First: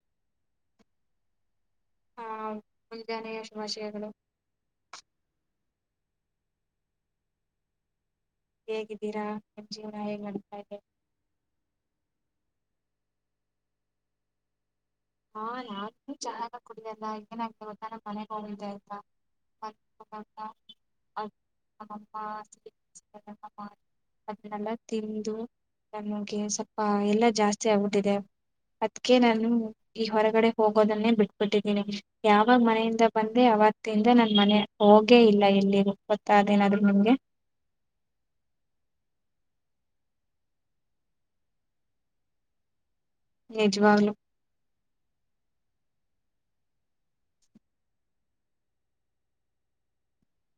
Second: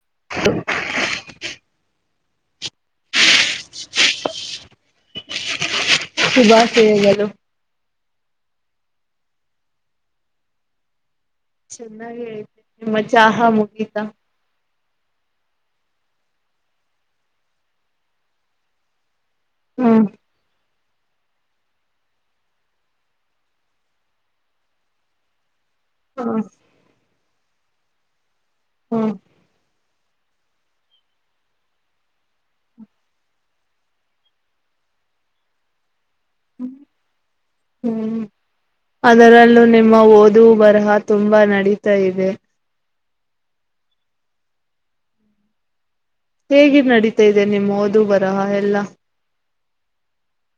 [unintelligible] ಆ ಮುಂಜಾನೆ ಎಷ್ಟ್ ನಶೆ ಅದಿಲೊ [inaudible] ಹೇಗಿದ್ದೀರ ಮತ್ತ ಜೀವನ ಹೇಗ್ ನಡೀತಾ ಇದೆ ಚೆನ್ನಾಗಿ ಹ್ಮ್ ಚಹಾ ಮುಗಿತಾ [unintelligible] ಮನೆಗೆ [unintelligible] [inaudible] [unintelligible] ಹ್ಮ್ ಅದನೆಲ್ಲಾ ತಿಂದು [inaudible] ಹ್ಮ್ ಎಲ್ಲಾ ಜಾಸ್ತಿ ಚಾ [unintelligible] ಹ್ಮ್ ಅದ್ಕೆ ನಾನು ಈಗ ಹೊರಗಡೆ ಹೋಗೋದನ್ನೆ ಬಿಟ್ಟಬಿಟ್ಟಿದಿನಿ ಯಾವಾಗ ಮನೆಯಿಂದ ಬಂದೆ ಅವತ್ತಿಂದ ನಾನ್ ಮನೆ ಹೋಗೆ ಇಲ್ಲ ಎಲ್ಲಿಗಿ [unintelligible] ಹ್ಮ್ ಅದರಲ್ಲೂ ನಿಮ್ಮ ಓದು ಬರಹ ತುಂಬಾ ನಡೀತಾ ಇದೆ ನಿಜ್ವಾಗ್ಲೂ ಹೇಗೆ ನಡೀತಾ ಇದೆ ನಿಮ್ಮ ಓದು ಬರಹ ಎಲ್ಲ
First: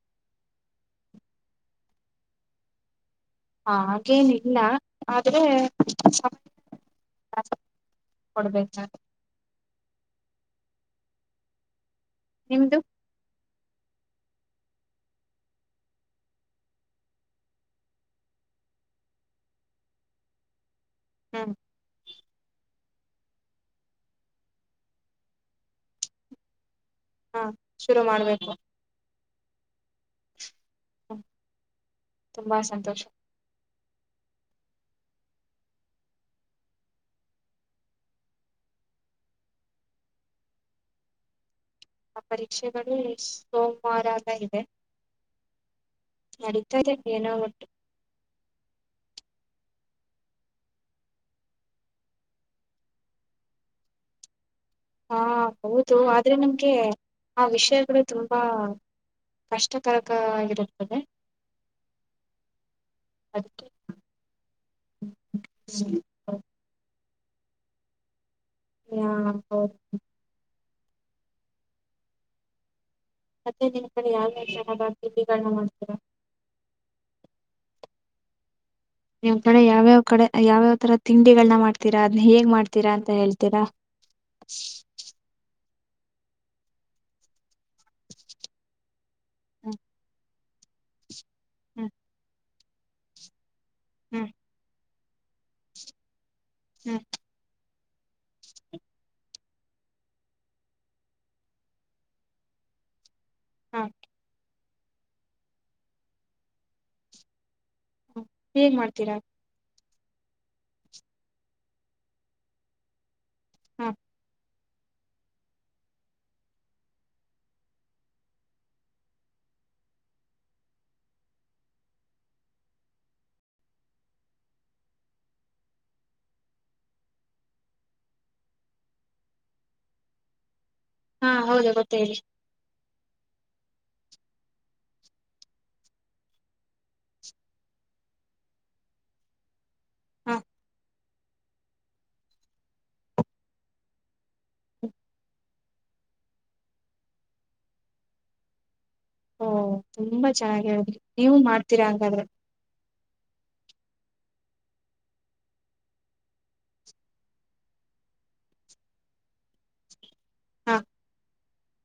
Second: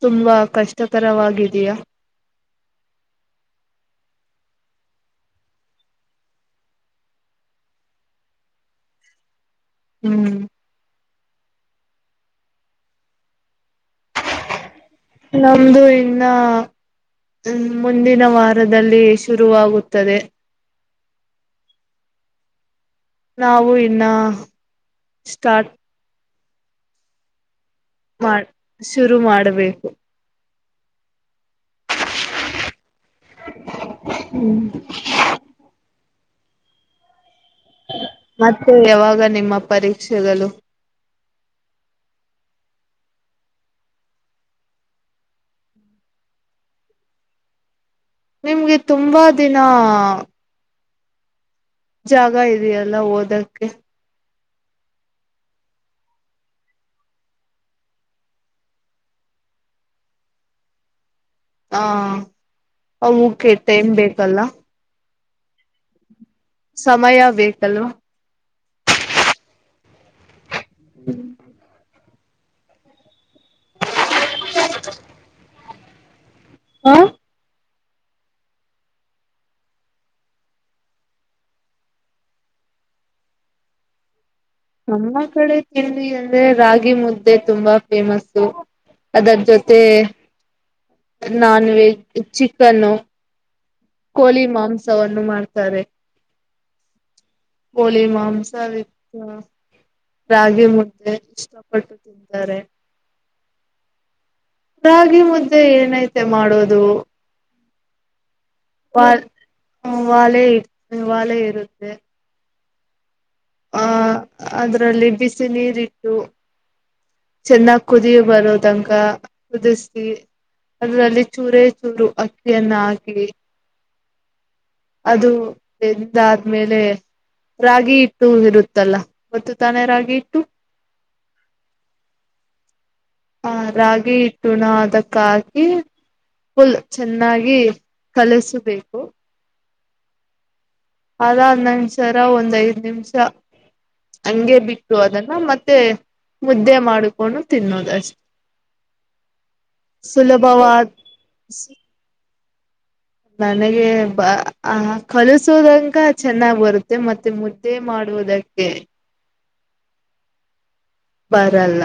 ತುಂಬಾ ಕಷ್ಟಕರವಾಗಿದಯ [unintelligible] ಹಮ್ ನಿಮ್ದು ನಮ್ದು ಇನ್ನ ಹುಂ ಮುಂದಿನ ವಾರದಲ್ಲಿ ಶುರುವಾಗುತ್ತದೆ ಹಮ್ ನಾವು ಇನ್ನ -ಸ್ಟಾಟ್ ಅ ಶುರು ಮಾಡಬೇಕು ಇದ್ ಮಾಡಬೇಕು [unintelligible] ತುಂಬಾ ಸಂತೋಷ ಹೂ ಮತ್ತೆ ಯಾವಾಗ ನಿಮ್ಮ ಪರೀಕ್ಷೆಗಳು ಆ ಪರೀಕ್ಷೆಗಳು ನೆಕ್ಸ್ಟ್ ಸೋಮವಾರ ಇದೆ ನಡಿತಾ ಇದೆ ಏನೋ ಓಟ್ ನಿಮಗೆ ತುಂಬಾ ದಿನಾ ಜಾಗ ಇದೆ ಎಲ್ಲ ಓದಕ್ಕೆ ಹಾ ಹೌದು ಆದ್ರೆ ನಿಮಗೆ ಆ ವಿಷಯಗಳು ತುಂಬಾ - ಕಷ್ಟಕರಕ ಆಗಿರುತ್ತದೆ ಅದಕ್ಕೆ [unintelligible] [inaudible] ಸಮಯ ಬೇಕಲ್ವಾ [unintelligible] [inaudible] [unintelligible] [inaudible] [unintelligible] ನಿಮ್ ಕಡೆ ಎಲ್ಲ ಯಾವ್ ಯಾವ್ ತರ ತಿಂಡಿ ಮಾಡ್ತೀರಾ ಅದೆಲ್ಲ ಹೇಗ್ ಮಾಡುತ್ತೀರಾ ಅಂತ ಹೇಳ್ತೀರಾ ನಮ್ಮ ಕಡೆ ತಿಂಡಿ ಅಂದ್ರೆ ರಾಗಿ ಮುದ್ದೆ ತುಂಬಾ ಫೇಮಸ್ಸು ಅದರ ಹ್ಮ್ ಜೊತೆ ನಾನ್ ಹ್ಮ್ ವೆಜ್ [unintelligible] ಹ್ಮ್ ಕೋಳಿ ಮಾಂಸ ತವನ್ನು ಮಾಡ್ತಾರೆ ಹ್ಮ್ ಕೋಳಿ ಮಾಂಸ ವಿತ್ ರಾಗಿಮುದ್ದೆ ಇಷ್ಟ ಪಟ್ಟು ತಿನ್ನುತ್ತಾರೆ ಹ್ ರಾಗಿಮುದ್ದೆ ಏನಾಯ್ತೆ ಮಾಡೋದು ಹೇಗ್ ಮಾಡ್ತೀರಾ ಒಲೆ ಇರುತ್ತೆ ಹ ಅದರಲ್ಲಿ ಬಿಸಿ ನೀರು ಇಟ್ಟು ಚೆನ್ನಾಗಿ ಕುದಿ ಬರುವ ತನಕ ಕುದಿಸಿ ಅದರಲ್ಲಿ ಚೂರೇಚೂರು ಅಕ್ಕಿಯನ್ನು ಹಾಕಿ ಅದು ಬೆಂದಾದ ಮೇಲೆ ರಾಗಿ ಇಟ್ಟು ಇರುತ್ತಲ್ಲ ಗೊತ್ತು ತಾನೆ ರಾಗಿ ಹಿಟ್ಟು ಹಾ ಹೌದು ಗೊತ್ತು ಹೇಳಿ ರಾಗಿ ಹಿಟ್ಟನ್ನು ಅದಕ್ಕೆ ಹಾಕಿ ಫುಲ್ ಚೆನ್ನಾಗಿ ಕಲಿಸಬೇಕು ಹಾ ಅದಾದ ನಂತರ ಒಂದು ಐದು ನಿಮಿಷ ಹಂಗೆ ಬಿಟ್ಟು ಅದನ್ನ ಮತ್ತೆ ಮುದ್ದೆ ಮಾಡಿಕೊಂಡು ತಿನ್ನೋದು ಅಷ್ಟೇ ಓ ತುಂಬಾ ಚೆನ್ನಾಗಿ ಹೇಳಿದ್ದೀರಾ ನೀವು ಮಾಡ್ತೀರಾ ಅಂಗಾದ್ರೆ ನನಗೆ ಕಲುಸುತನಕ ಚೆನ್ನಾಗಿ ಬರುತ್ತೆ ಮತ್ತೆ ಮುದ್ದೆ ಮಾಡುವುದಕ್ಕೆ ಹ್ ಬರಲ್ಲ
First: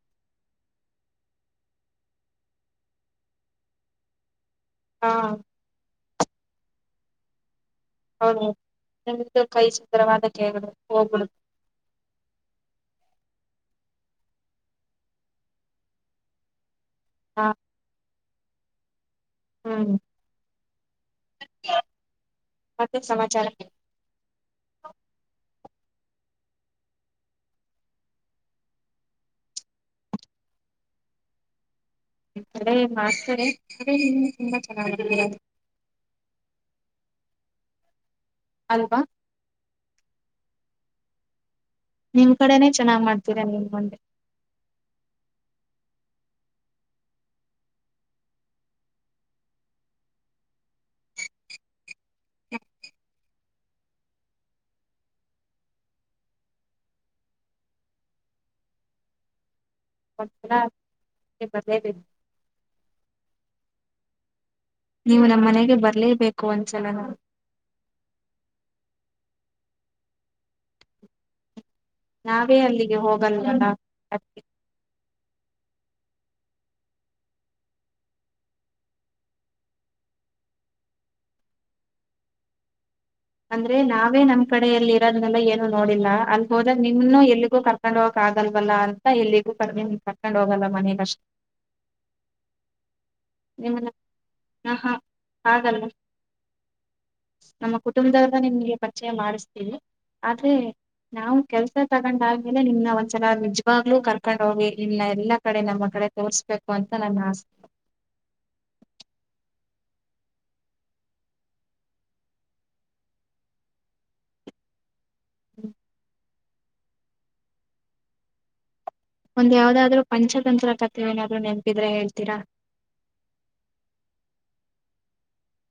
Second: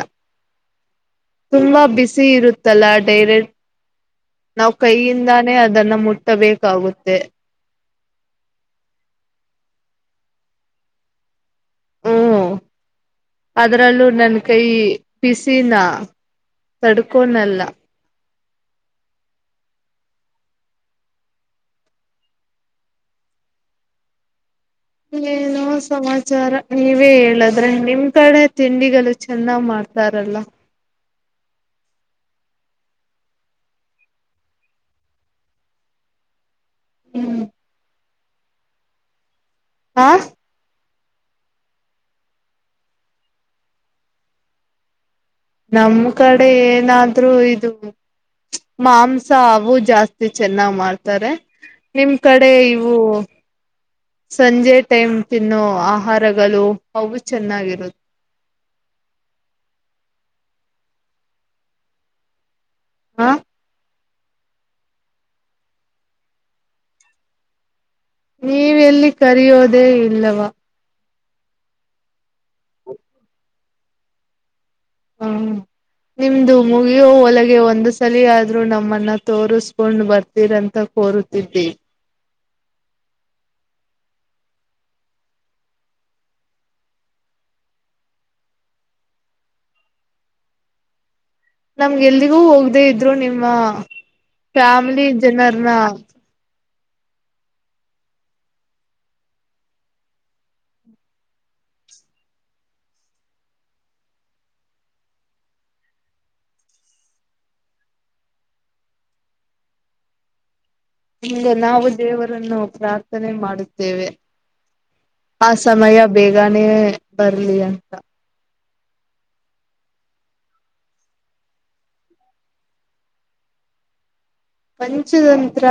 ತುಂಬಾ ಬಿಸಿ ಇರುತ್ತಲ ಡೈರೆಕ್ಟ್ ನಾವು ಹಾ ಕೈಯಿಂದನೇ ಅದನ್ನ ಮುಟ್ಟ ಬೇಕಾಗುತ್ತೆ [unintelligible] ಹು ಅದರಲ್ಲೂ ನನ್ನ ಕೈ ಬಿಸಿನಾ ಹಾ ತಡಕೊಳ್ಳಲ್ಲ ಮತ್ತೆ ಏನು ಸಮಾಚಾರ ಏನು ಇಲ್ಲ ಸಮಾಚಾರ ನೀವೇ ಹೇಳ್ಬೇಕು ನಿಮ್ ಕಡೆ ಎಲ್ಲ ತಿಂಡಿ ಚೆನ್ನಾಗಿ ಮಾಡುತ್ತಾರೆ ನಿಮ್ ಕಡೆ ಮಾಡ್ತಾರೆ ಅದೇ ನೀವು ತುಂಬಾ ಚೆನ್ನಾಗಿ ಮಾಡ್ತೀರಾ ಹ್ಮ್ [unintelligible] ಹಾ ನಿಮ್ಮ ಕಡೆನೇ ಚೆನ್ನಾಗಿ ಮಾಡುತ್ತಾರೆ ನಮ್ ಕಡೆ ಏನಾದರೂ ಇದು ಮಾಂಸವು ಜಾಸ್ತಿ ಚೆನ್ನಾಗಿ ಮಾಡುತ್ತಾರೆ ನಿಮ್ಮ ಕಡೆಯೂ ಸಂಜೆ ಟೈಮ್ ತಿನ್ನೋ ಆಹಾರ ಗಳು ಚೆನ್ನಾಗಿರುತ್ತದೆ [unintelligible] ಹಾ ನೀವು ನಮ್ ಮನೆಗೆ ಬರಲೇಬೇಕು ಒಂದ್ಸಲನಾದರೂ ನೀ ಎಲ್ಲಿ ಕರೆದೆ ಇಲ್ಲವಾ ನಾವೇ ಅಲ್ಲಿಗೆ ಹೋಗೋದಿಲ್ಲ ಅಲ್ವಾ ನಿಮ್ಮದು ಮುಗಿದು ರೊಳಗೆ ಒಂದು ಸಾರಥಿ ಆದರೂ ತೋರಿಸಿಕೊಂಡು ಬರ್ತೀರ ಅಂತ ಕೋರುತ್ತಿದ್ದೇವೆ ಅಂದ್ರೆ ನಾವೇ ನಮ್ ಕಡೆ ಇರಲ ನಮಗೆ ಎಲ್ಲಿಗೂ ನಿಮ್ಮ ನಿಮ್ಮನ್ನ ಪುನಃ ಫ್ಯಾಮಿಲಿ ಜನರನ್ನು ಹಾಗಲ್ಲ ನಮ್ಮ ಕುಟುಂಬದಲ್ಲಿ ನಿಮಗೆ ಪರಿಚಯ ಮಾಡುತ್ತೇನೆ ಆದರೆ ನಾವು ಕೆಲಸ ತಗೊಂಡು ಆದಮೇಲೆ ನಿಜವಾಗ್ಲೂ ಕರ್ಕೊಂಡು ಹೋಗಿ ನಿಮಗೆ ಎಲ್ಲಾ ಕಡೆ ತೋರಿಸ್ತೇವೆ. ಬೇಕಂತಲೇ ನಮ್ಮ ಆಸೆ ಇಂದು ನಾವು ದೇವರನ್ನು ಪ್ರಾರ್ಥನೆ ಮಾಡುತ್ತೇವೆ ಆ ಸಮಯ ಬೇಕ ಬರ್ಲಿ ಅಂತ ಒಂದು ಯಾವುದಾದರೂ ಪಂಚತಂತ್ರ ಕಥೆ ಗೊತ್ತಿದ್ರೆ ಹೇಳ್ತೀರಾ ಪಂಚತಂತ್ರ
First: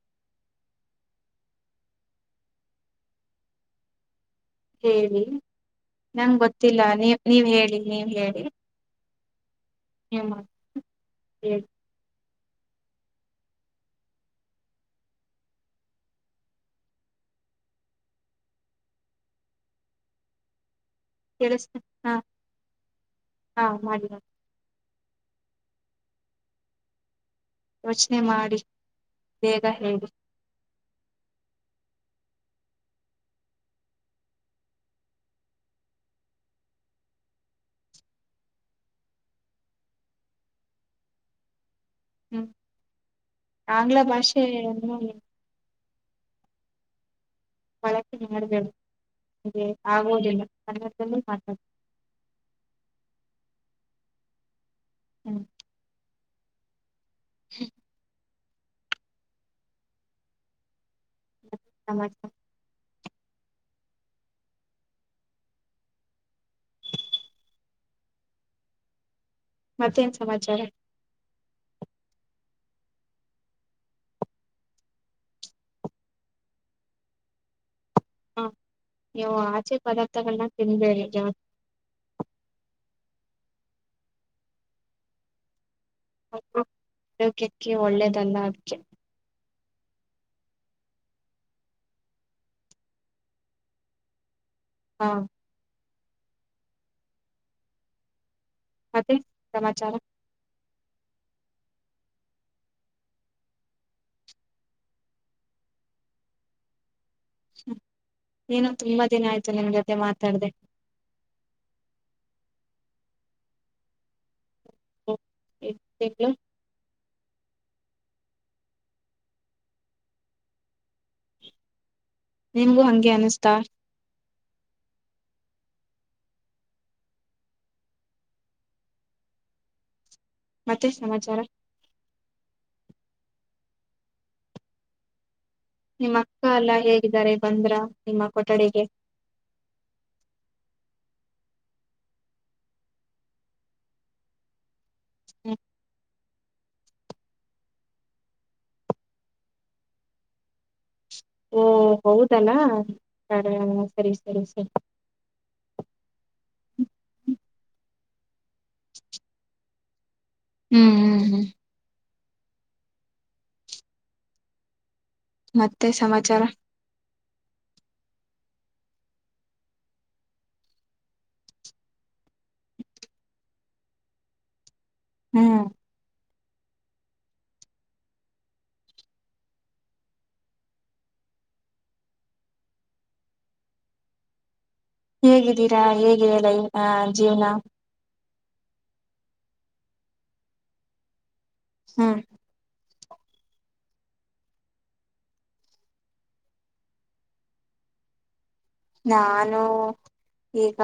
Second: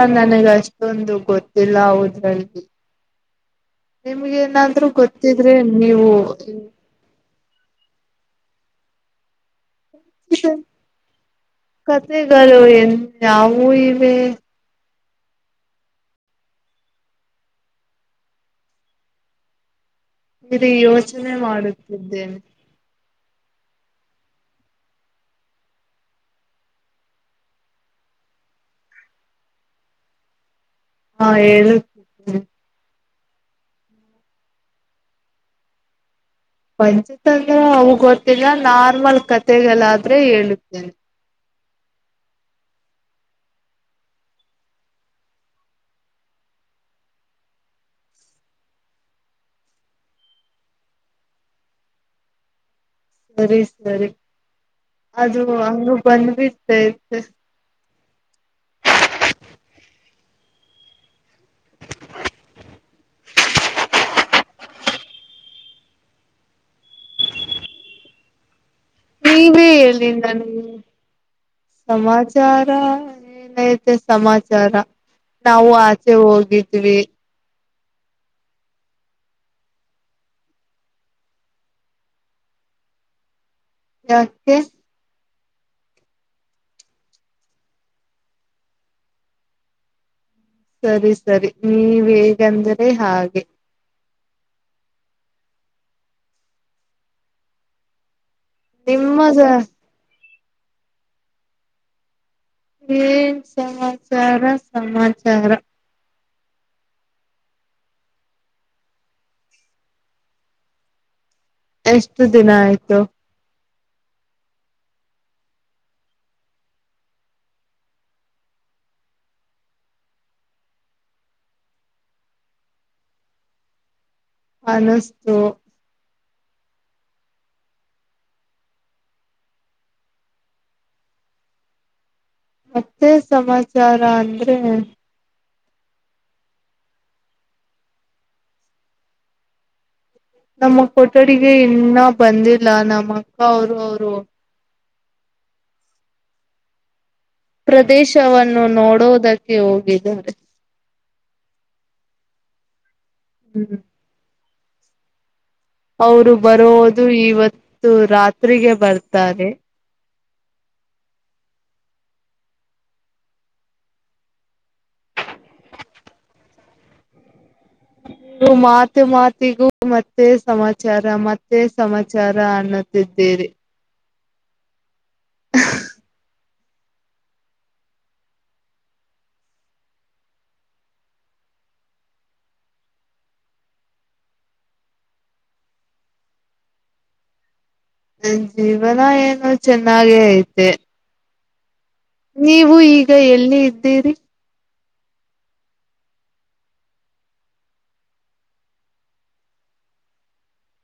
ಅಷ್ಟೊಂದು ಏನು ಗೊತ್ತಿಲ್ಲ ನಮಗೆ ಹೇಳಿ ನಮಗೆ ಗೊತ್ತಿಲ್ಲ ನೀವು ಹೇಳಿ ನೀವು ಹೇಳಿ [unintelligible] [unintelligible] [unintelligible] ಯೋಚನೆ ಕೇಳಿಸ್ ಹಾ ಮಾಡುತ್ತಿದ್ದೇನೆ [unintelligible] ಯೋಚನೆ ಮಾಡಿ ಬೇಗ ಹೇಳಿ ಹೇಳುತ್ತಿದ್ದೇನೆ ಪಂಚತಂತ್ರ ಗೊತ್ತಿಲ್ಲ ನಾರ್ಮಲ್ ಕಥೆಗಳಾದರೆ ಹೇಳುತ್ತೇವೆ ಆಂಗ್ಲ ಭಾಷೆಯನ್ನು [unintelligible] [unintelligible] ಹ್ಮ್ [unintelligible] [unintelligible] [unintelligible] [unintelligible] ನೀವೇ ಹೇಳಿ ಮತ್ತೇನು ಸಮಾಚಾರ ನನಗೆ ಸಮಾಚಾರ ಏನಿದೆ ಸಮಾಚಾರ ನಾವು ಆಚೆ ಹೋಗಿದ್ವಿ ಯು ಆಚೆಯ ಪದಾರ್ಥಗಳನ್ನು ತಿನ್ನಬೇಡಿ ಯಾಕೆ ಹೌದು ಆರೋಗ್ಯಕ್ಕೆ ಒಳ್ಳೆಯದಲ್ಲ ಅದಕ್ಕೆ ಸರಿ ಸರಿ ನೀವು ಹೇಗಂದರಿ ಹಾಗೆ ಹ್ಮ್ ಮತ್ತೆ ನಿಮ್ಮ ಸ- ಸಮಾಚಾರ ಏನ್ ಸಮಾಚಾರ ಸಮಾಚಾರ ಏನ್ ತುಂಬಾ ದಿನ ಆಯ್ತು ನಿನ್ನ ಜೊತೆ ಮಾತಾಡದೇ ಎಷ್ಟು ದಿನ ಆಯ್ತು ಎಂಟು ತಿಂಗಳು ನಿಂಗೇ ಅನ್ಸುತ್ತಾ ಅನ್ಸ್ತು ಮತ್ತೆ ಸಮಾಚಾರ ಮತ್ತೆ ಸಮಾಚಾರ ಅಂದ್ರೆ ನಿಮ್ಮ ಅಕ್ಕ ಎಲ್ಲಾ ಹೇಗಿದ್ದಾರೆ ಬಂದ್ರ ನಿಮ್ಮ ಕೊಠಡಿಗೆ ನಮ್ಮ ಕೊಠಡಿಗೆ ಇನ್ನ ಬಂದಿಲ್ಲ ನಮ್ಮ ಅಕ್ಕ ಅವರು ಅವರು ಹ್ಮ ಪ್ರದೇಶವನ್ನು ನೋಡೋದಕ್ಕೆ ಹೋಗಿದ್ದಾರೆ ಓ ಹೌದೇನ ಹ ಹ್ಮ್ ಸರಿ ಸರಿ ಸರಿ [inaudible] ಅವರು ಬರೋದು ಇವತ್ತು ರಾತ್ರಿ ತ್ರಿಗೆ ಬರ್ತಾರೆ ಹ್ಮ್ ಹ್ಮ್ ಹ್ಮ್ ಮತ್ತೆ ಸಮಾಚಾರ ನೀವು ಮಾತು ಮಾತಿಗೂ ಮತ್ತೆ ಸಮಾಚಾರ ಮತ್ತೆ ಸಮಾಚಾರ ಅನ್ನುತ್ತಿದ್ದೀರಿ ಹ್ಮ್ ಹೇಗಿದ್ದೀರಾ ಹೇಗಿದೆ ಲೈವ ಅ ಜೀವ್ನ ಜೀವನ ಏನು ಚೆನ್ನಾಗೇ ಐತೆ ಹ್ಮ್ ನೀವು ಇಗ ಈಗ ಎಲ್ಲಿ ಇದ್ದೀರಿ ನಾನು ಈಗ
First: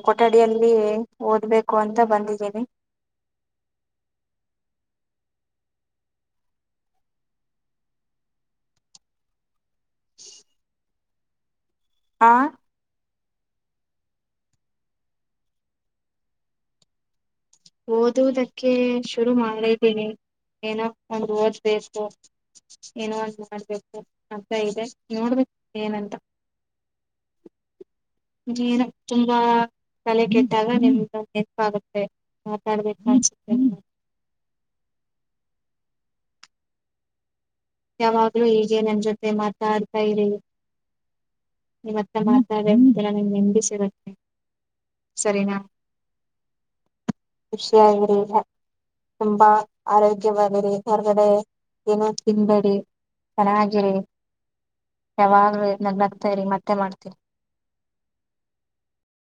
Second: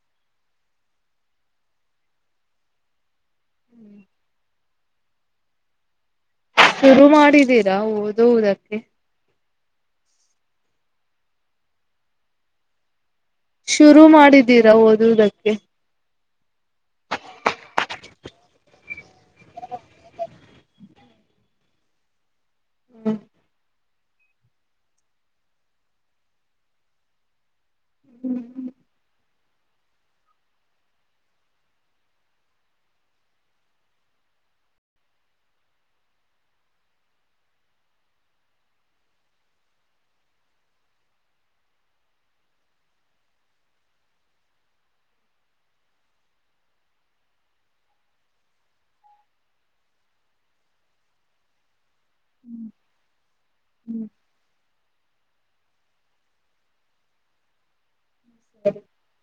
ಕೊಠಡಿಯಲ್ಲಿ ಓದ್ಬೇಕು ಅಂತ ಬಂದಿದ್ದೀನಿ ಶುರು ಮಾಡಿದೀರಾ ಓದುವದಕ್ಕೆ ಆ ಶುರು ಮಾಡಿದ್ದೀರಾ ಓದುದಕ್ಕೆ ಓದುವುದಕ್ಕೆ ಶುರು ಮಾಡಿದ್ದೀನಿ ಏನ ಒಂದು್ ಓದ್ಬೇಕು ಏನೋ ಒಂದು ಮಾಡ್ಬೇಕು ಮದ ಇದೆ ನೋಡ್ಬೇಕ ಏನಂತ ರಚ ತುಂಬ ಕಲೆ ಕೆಟ್ಟಾಗ ನಿಮ್ದ ನೆಪ ಆಾಗುತ್ತೆ ಮಾತಾಡ್ಬೇಕು ಅನ್ಸುತ್ತೆ ಯಾವಾಗ್ಲೂ ಹೀಗೆ ನನ್ನ ಜೊತೆ ಮಾತಾಡ್ತಾ ಇರಿ ನಿವತ್ತೆ ಮತ್ತೆ ಮಾತಾಡಿ ನೆಮ್ಮದಿ ಸಿಗುತ್ತೆ ಸರಿನಾ ಖುಷಿಯಾಗಿರಿ ತುಂಬಾ ಆರೋಗ್ಯವಾಗಿರಿ ಹೊರಗಡೆ ಏನ ತಿನ್ಬೇಡಿ ಚೆನ್ನಾಗಿರಿ ಹ್ಮ್ ಯಾವಾಗ್ ನಗ್ನಗ್ತಾ ಸರಿ ಮತ್ತೆ ಮಾಡ್ತೀರಿ ಸರಿ